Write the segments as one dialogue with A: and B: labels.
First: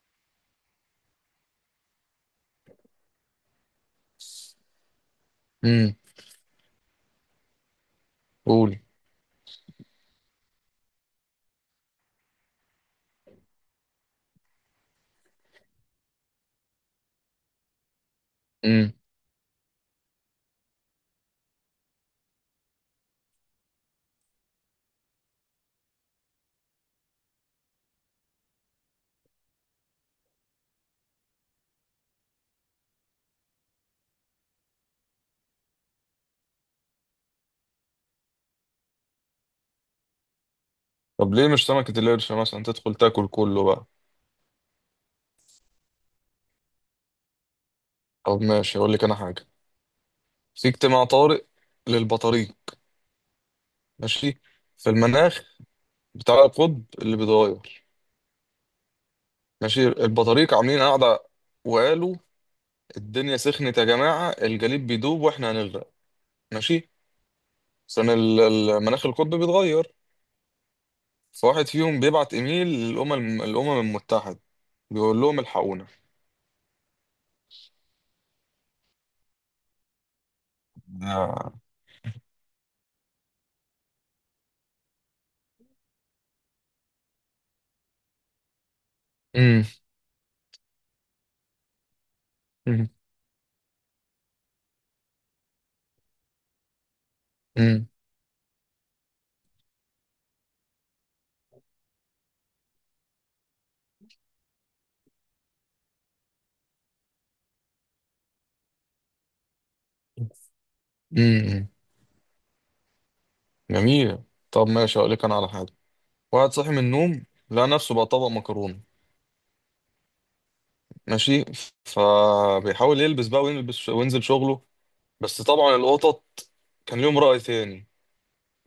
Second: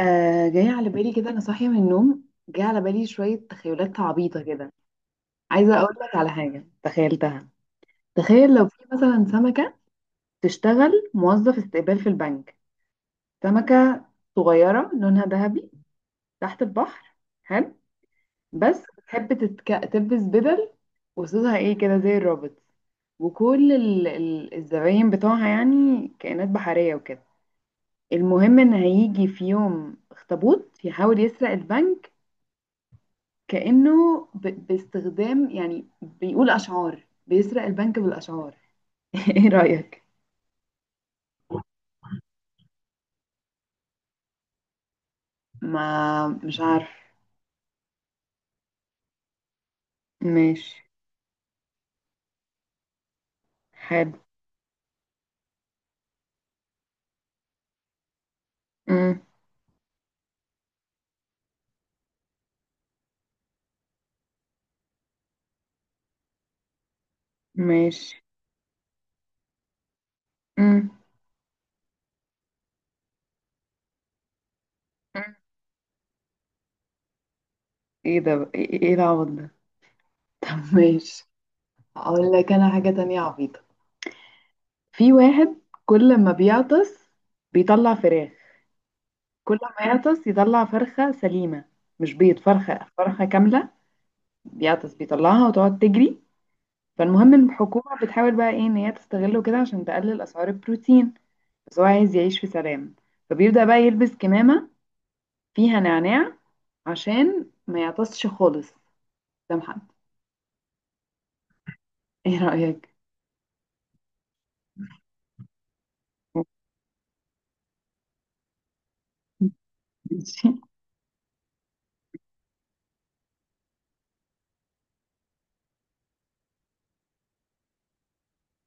A: آه جاي على بالي كده، انا صاحيه من النوم جاي على بالي شويه تخيلات عبيطه كده. عايزه
B: امم
A: اقول لك على حاجه تخيلتها. تخيل لو
B: قول
A: في مثلا سمكه تشتغل موظف استقبال في البنك. سمكه صغيره لونها ذهبي تحت البحر. حلو. بس
B: امم
A: بتحب تلبس بدل وصوصها ايه كده زي الرابط. وكل الزباين بتوعها يعني كائنات بحريه وكده. المهم ان هيجي في يوم اخطبوط يحاول يسرق البنك، كأنه باستخدام يعني بيقول أشعار، بيسرق البنك بالأشعار. ايه رأيك؟
B: طب ليه مش سمكة القرش مثلا تدخل تاكل كله بقى.
A: ما مش عارف.
B: طب ماشي اقول لك انا حاجة. في
A: ماشي.
B: اجتماع طارئ للبطاريق.
A: حلو.
B: ماشي. في المناخ بتاع القطب اللي بيتغير.
A: مم.
B: ماشي البطاريق عاملين قاعدة وقالوا الدنيا سخنت يا جماعة، الجليد بيدوب واحنا هنغرق. ماشي. عشان
A: ماشي.
B: المناخ القطب بيتغير.
A: مم.
B: فواحد فيهم بيبعت ايميل الأمم المتحدة بيقول
A: مم.
B: لهم الحقونا.
A: ايه ده بقى؟ ايه إيه العبط ده؟ طب ماشي،
B: ده-
A: اقول لك انا حاجة تانية عبيطة. في واحد كل ما بيعطس بيطلع فراخ. كل
B: امم
A: ما يعطس يطلع فرخة سليمة، مش بيض، فرخة
B: امم
A: فرخة كاملة. بيعطس بيطلعها وتقعد تجري. فالمهم الحكومة بتحاول بقى ايه ان هي تستغله كده عشان تقلل اسعار البروتين. بس هو عايز يعيش في سلام، فبيبدأ بقى يلبس كمامة فيها نعناع عشان ما يعطسش خالص قدام حد.
B: امم.
A: ايه رأيك؟
B: جميل. طب ماشي هقول لك انا على حاجه. واحد صاحي من النوم لقى نفسه بقى طبق مكرونه.
A: ماشي.
B: ماشي. فبيحاول يلبس بقى ويلبس وينزل شغله. بس طبعا القطط كان ليهم رأي تاني،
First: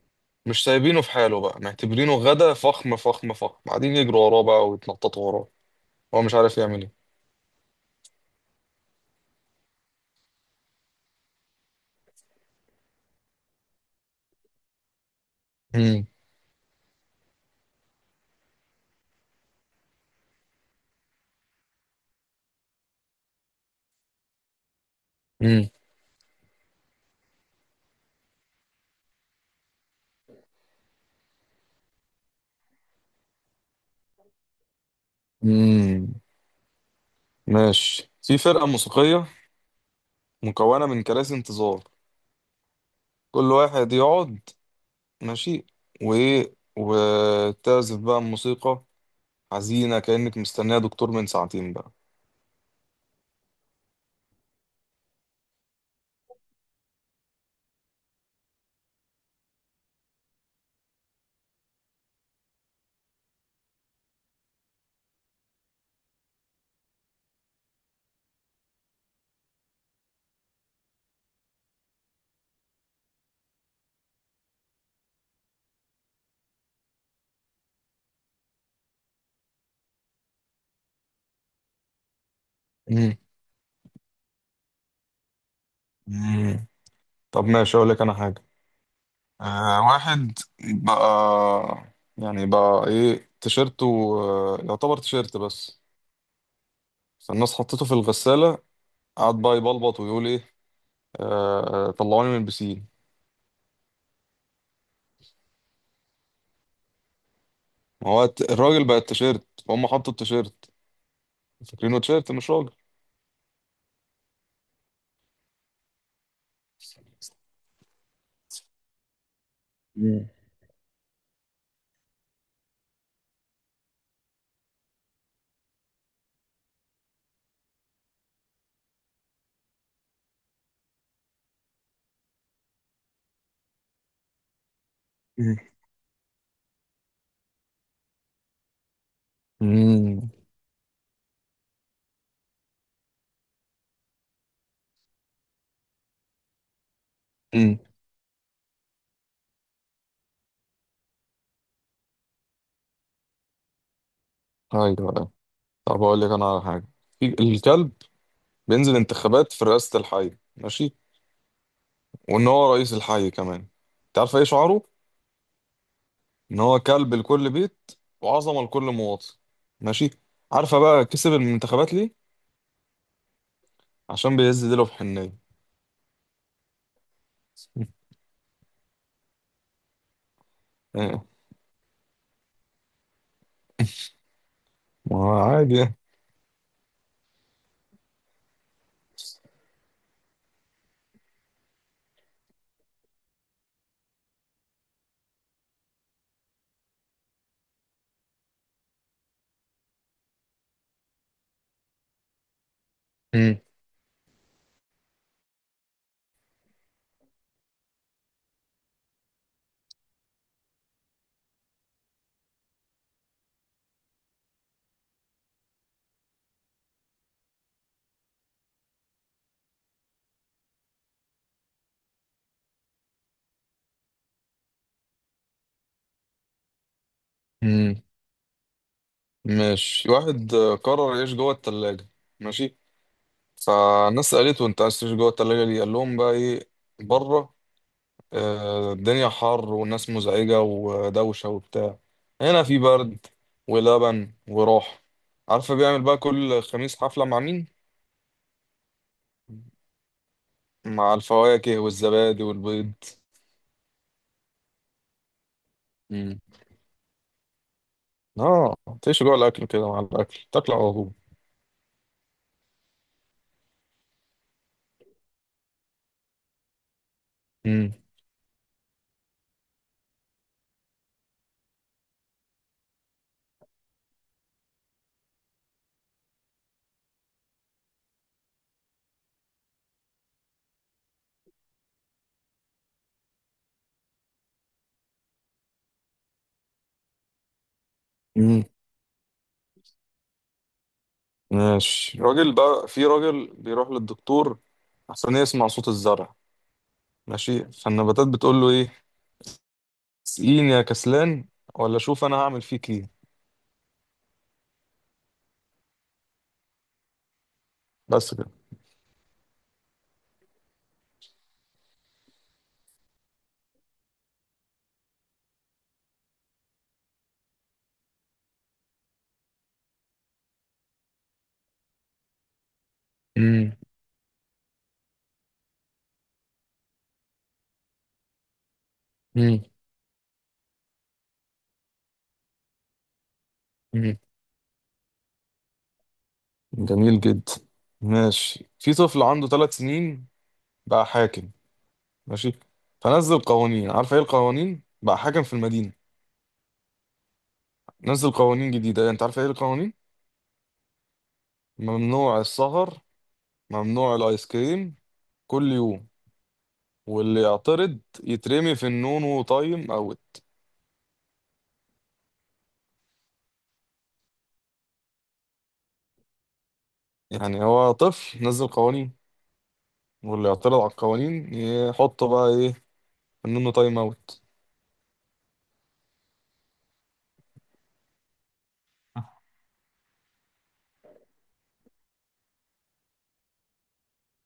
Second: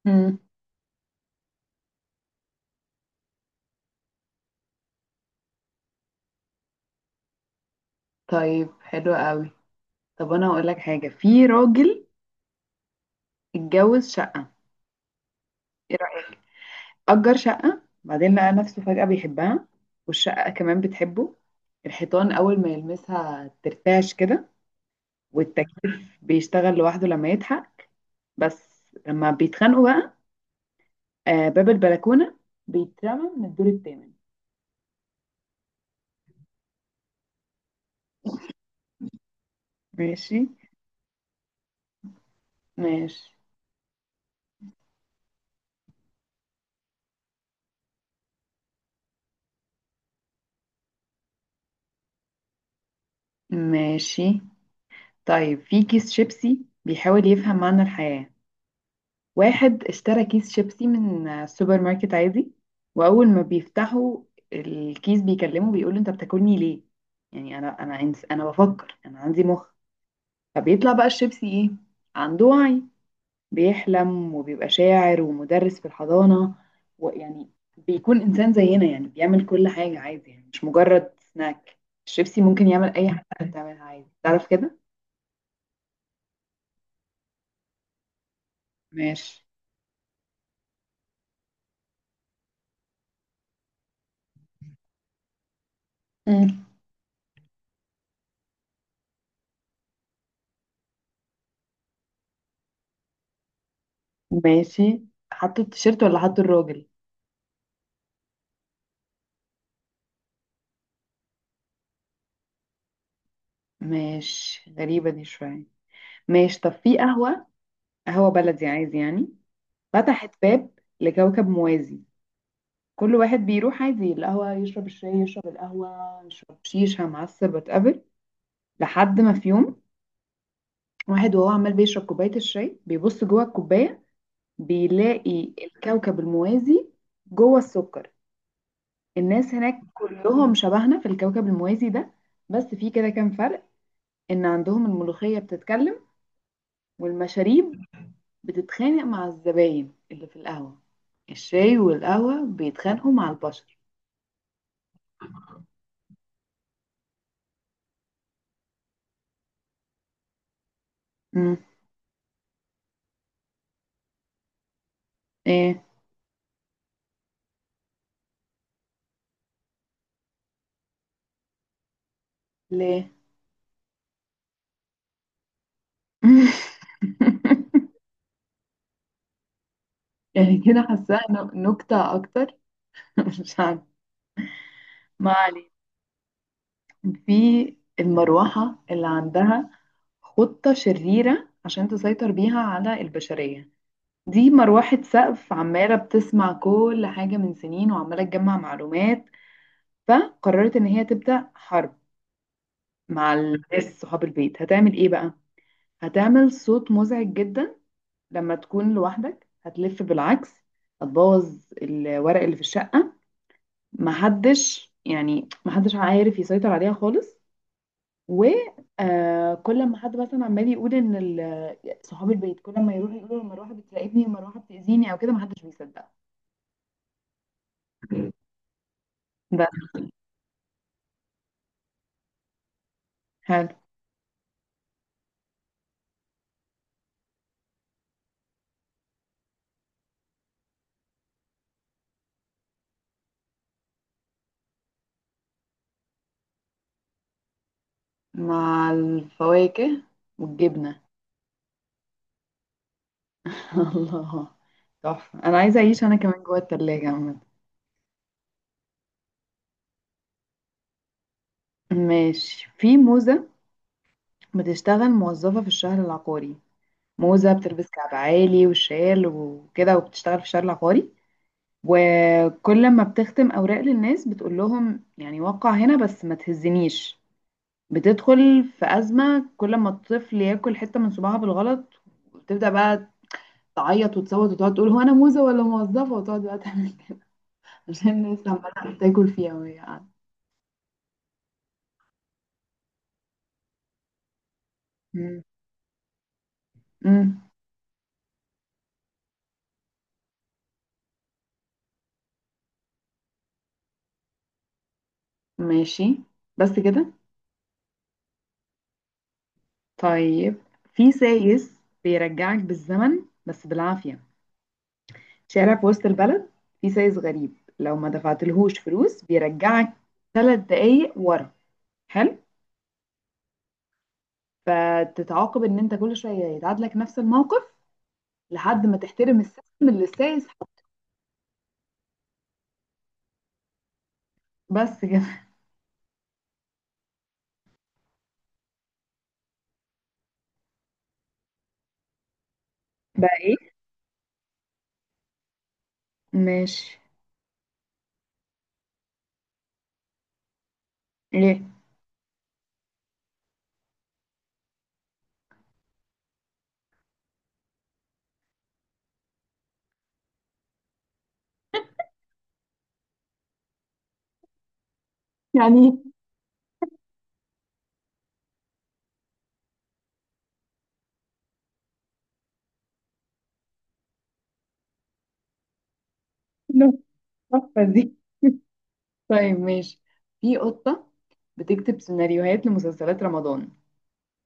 A: مم.
B: مش سايبينه في حاله بقى، معتبرينه غدا فخم فخم فخم، قاعدين يجروا وراه بقى ويتنططوا وراه. هو مش عارف يعمل ايه.
A: طيب حلو قوي. طب انا هقول لك حاجة. في راجل اتجوز شقة. ايه
B: مم.
A: رأيك؟ أجر شقة، بعدين لقى نفسه فجأة بيحبها، والشقة كمان بتحبه. الحيطان أول ما يلمسها ترتعش كده،
B: مم.
A: والتكييف بيشتغل لوحده لما يضحك. بس لما بيتخانقوا بقى، آه، باب البلكونة بيترمى من الدور الثامن.
B: مم. ماشي. في فرقة موسيقية
A: ماشي.
B: مكونة من كراسي انتظار،
A: ماشي.
B: كل واحد يقعد. ماشي. وايه، وتعزف بقى الموسيقى حزينة كأنك مستنية دكتور من ساعتين بقى.
A: ماشي. طيب في كيس شيبسي بيحاول يفهم معنى الحياة. واحد اشترى كيس شيبسي من السوبر ماركت عادي. وأول ما بيفتحوا الكيس بيكلمه، بيقول له أنت بتاكلني ليه؟ يعني أنا أنا بفكر، أنا عندي مخ. فبيطلع بقى الشيبسي إيه؟ عنده وعي، بيحلم وبيبقى شاعر ومدرس في الحضانة، ويعني بيكون إنسان زينا، يعني بيعمل كل حاجة عادي، يعني مش مجرد سناك. الشيبسي ممكن يعمل أي
B: مم.
A: حاجة بتعملها عادي، تعرف كده؟
B: مم. طب ماشي أقول لك أنا حاجة.
A: ماشي.
B: آه واحد بقى، يعني بقى إيه تيشيرته، آه يعتبر تيشيرت بس.
A: مم.
B: فالناس حطيته في الغسالة. قعد بقى يبلبط ويقول إيه، آه آه، طلعوني من البسين.
A: ماشي. حطوا التيشيرت ولا حطوا الراجل؟
B: ما هو الراجل بقى التيشيرت، فهم حطوا التيشيرت فاكرينه تيشيرت مش راجل.
A: ماشي، غريبة دي شوية. ماشي، طب في قهوة، قهوة بلدي عادي يعني،
B: مم.
A: فتحت باب لكوكب موازي. كل واحد بيروح عادي القهوة، يشرب الشاي، يشرب القهوة، يشرب شيشة معسل، وات ايفر. لحد ما في يوم واحد، وهو عمال بيشرب كوباية الشاي، بيبص جوه الكوباية بيلاقي
B: مم.
A: الكوكب الموازي جوه السكر. الناس هناك
B: امم
A: كلهم شبهنا في الكوكب الموازي ده، بس في كده كام فرق، ان عندهم الملوخية بتتكلم،
B: امم.
A: والمشاريب بتتخانق مع الزباين اللي في القهوة، الشاي والقهوة بيتخانقوا مع البشر.
B: ايوه. طب اقول لك انا على حاجه. الكلب بينزل انتخابات في رئاسه الحي. ماشي.
A: امم.
B: وان هو رئيس الحي كمان. انت عارفه ايه شعاره؟
A: ايه.
B: ان هو كلب لكل بيت، وعظمه لكل مواطن. ماشي. عارفه بقى كسب المنتخبات ليه؟
A: ليه.
B: عشان بيهز ديله في حنيه.
A: يعني كده حاساها
B: اه.
A: نكتة اكتر. مش عارفة.
B: ما هو
A: ما علينا.
B: عادي يعني.
A: في المروحة اللي عندها خطة شريرة عشان تسيطر بيها على البشرية. دي مروحة سقف عمالة بتسمع كل حاجة من سنين وعمالة تجمع معلومات. فقررت إن هي تبدأ حرب مع
B: مم.
A: الناس صحاب البيت. هتعمل إيه بقى؟ هتعمل صوت مزعج جدا لما تكون لوحدك، هتلف بالعكس، هتبوظ الورق اللي في الشقة. محدش، يعني محدش عارف يسيطر عليها خالص. وكل ما حد مثلا عمال يقول ان صحاب البيت كل ما يروح يقولوا المروحه بتراقبني، المروحه بتاذيني او كده، ما حدش بيصدق.
B: مم.
A: بس.
B: ماشي واحد قرر يعيش جوه التلاجة. ماشي.
A: حلو.
B: فالناس سألته انت عايز تعيش جوه التلاجة ليه؟ قال لهم بقى ايه؟ بره الدنيا حر والناس مزعجة ودوشة وبتاع. هنا في برد ولبن وراحة. عارفة بيعمل بقى كل خميس حفلة مع مين؟
A: مع الفواكه والجبنه.
B: مع الفواكه والزبادي والبيض.
A: الله، تحفه. انا عايزه اعيش انا
B: مم.
A: كمان جوه التلاجة عامه.
B: اه. تعيش جوه الأكل كده، مع الأكل تاكل على طول.
A: ماشي، في موزه بتشتغل موظفه في الشهر العقاري. موزه بتلبس
B: مم.
A: كعب عالي وشال وكده وبتشتغل في الشهر العقاري، وكل ما بتختم أوراق للناس بتقول لهم يعني وقع هنا بس ما تهزنيش. بتدخل في أزمة كل ما الطفل ياكل حتة من صباعها بالغلط، وتبدأ بقى تعيط وتصوت وتقعد تقول هو أنا موزة ولا موظفة، وتقعد بقى تعمل كده. عشان الناس
B: مم.
A: عمالة تاكل فيها وهي قاعدة.
B: ماشي راجل، بقى في راجل بيروح للدكتور عشان
A: مم.
B: يسمع صوت الزرع.
A: مم.
B: ماشي. فالنباتات بتقول له ايه؟ سقيني يا كسلان ولا شوف انا هعمل فيك ايه.
A: ماشي. بس كده.
B: بس كده.
A: طيب في سايس بيرجعك بالزمن بس بالعافية. شارع في وسط البلد فيه سايس غريب، لو ما دفعتلهوش فلوس بيرجعك 3 دقايق ورا. حلو.
B: مم.
A: فتتعاقب ان انت كل شويه يتعاد لك نفس الموقف لحد ما تحترم
B: مم.
A: السيستم اللي السايس حاطه.
B: مم.
A: بس كده.
B: جميل جدا. ماشي. في طفل عنده 3 سنين بقى حاكم. ماشي.
A: بقى
B: فنزل
A: ايه.
B: قوانين. عارف ايه القوانين بقى حاكم في المدينة؟
A: ماشي.
B: نزل قوانين جديدة. يعني انت عارف ايه القوانين؟
A: ايه.
B: ممنوع السهر، ممنوع الايس كريم كل يوم، واللي يعترض يترمي في النون وطايم او
A: يعني
B: يعني، هو طفل نزل قوانين، واللي يعترض على القوانين يحطه بقى ايه؟ في النون وطايم اوت.
A: إيه التحفه دي. طيب ماشي. في قطه بتكتب سيناريوهات لمسلسلات رمضان.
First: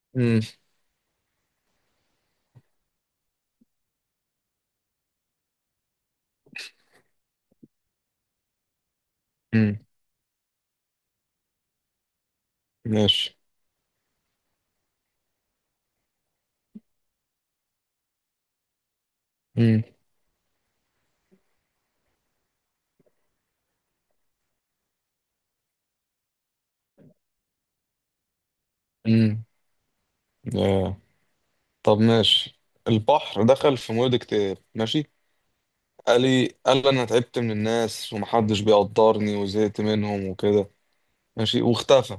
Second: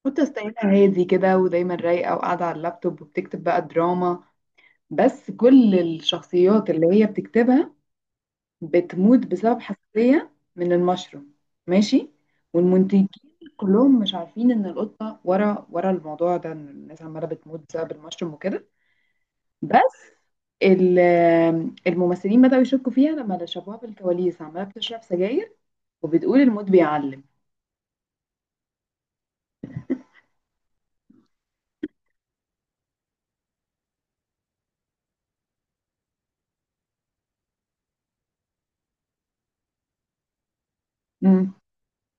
A: قطه
B: امم
A: ستايلها هادي كده ودايما رايقه وقاعده على اللابتوب وبتكتب بقى دراما. بس كل الشخصيات اللي هي بتكتبها بتموت بسبب
B: امم.
A: حساسية من المشروم. ماشي. والمنتجين
B: ماشي.
A: كلهم مش عارفين ان القطة ورا الموضوع ده، ان الناس عمالة بتموت بسبب المشروم وكده.
B: امم
A: بس ال- الممثلين بدأوا يشكوا فيها لما شافوها في الكواليس عمالة بتشرب سجاير وبتقول الموت بيعلم.
B: امم. طب ماشي. البحر دخل في مود اكتئاب. ماشي. قال لي انا تعبت من الناس ومحدش بيقدرني وزهقت منهم وكده.
A: مم.
B: ماشي واختفى.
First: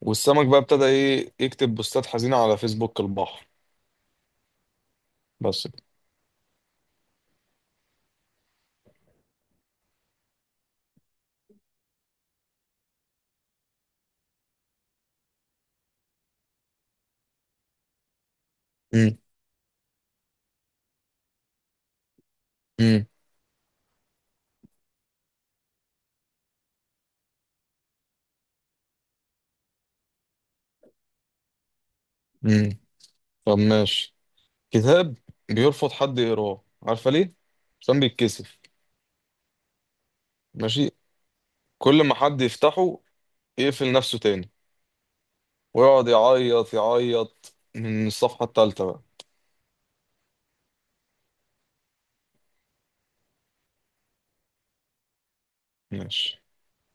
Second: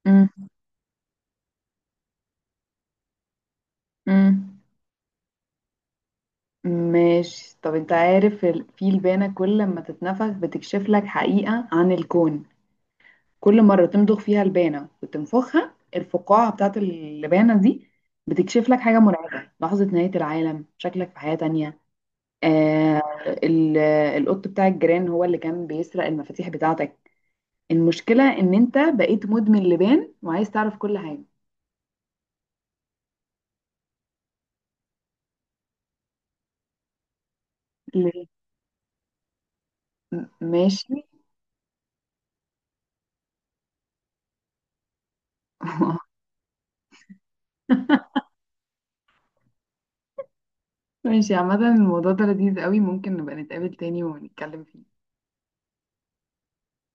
B: والسمك
A: مم.
B: بقى ابتدى ايه، يكتب بوستات حزينة على فيسبوك البحر.
A: مم.
B: بس كده.
A: ماشي. طب انت عارف في البانة كل لما تتنفخ بتكشف لك حقيقة عن الكون. كل مرة تمضغ فيها لبانة وتنفخها، الفقاعة بتاعت اللبانة دي بتكشف لك حاجة
B: مم.
A: مرعبة، لحظة نهاية العالم، شكلك في حياة تانية. آه،
B: مم.
A: ال- القط بتاع الجيران هو اللي كان بيسرق المفاتيح بتاعتك. المشكلة ان انت بقيت مدمن لبان وعايز تعرف كل حاجة.
B: مم. طب ماشي. كتاب بيرفض حد يقراه. عارفة ليه؟ عشان
A: ليه؟
B: بيتكسف. ماشي.
A: ماشي.
B: كل ما حد يفتحه يقفل نفسه تاني ويقعد يعيط يعيط من الصفحة التالتة بقى.
A: ماشي، عامة الموضوع ده لذيذ قوي، ممكن نبقى نتقابل تاني ونتكلم فيه.
B: ماشي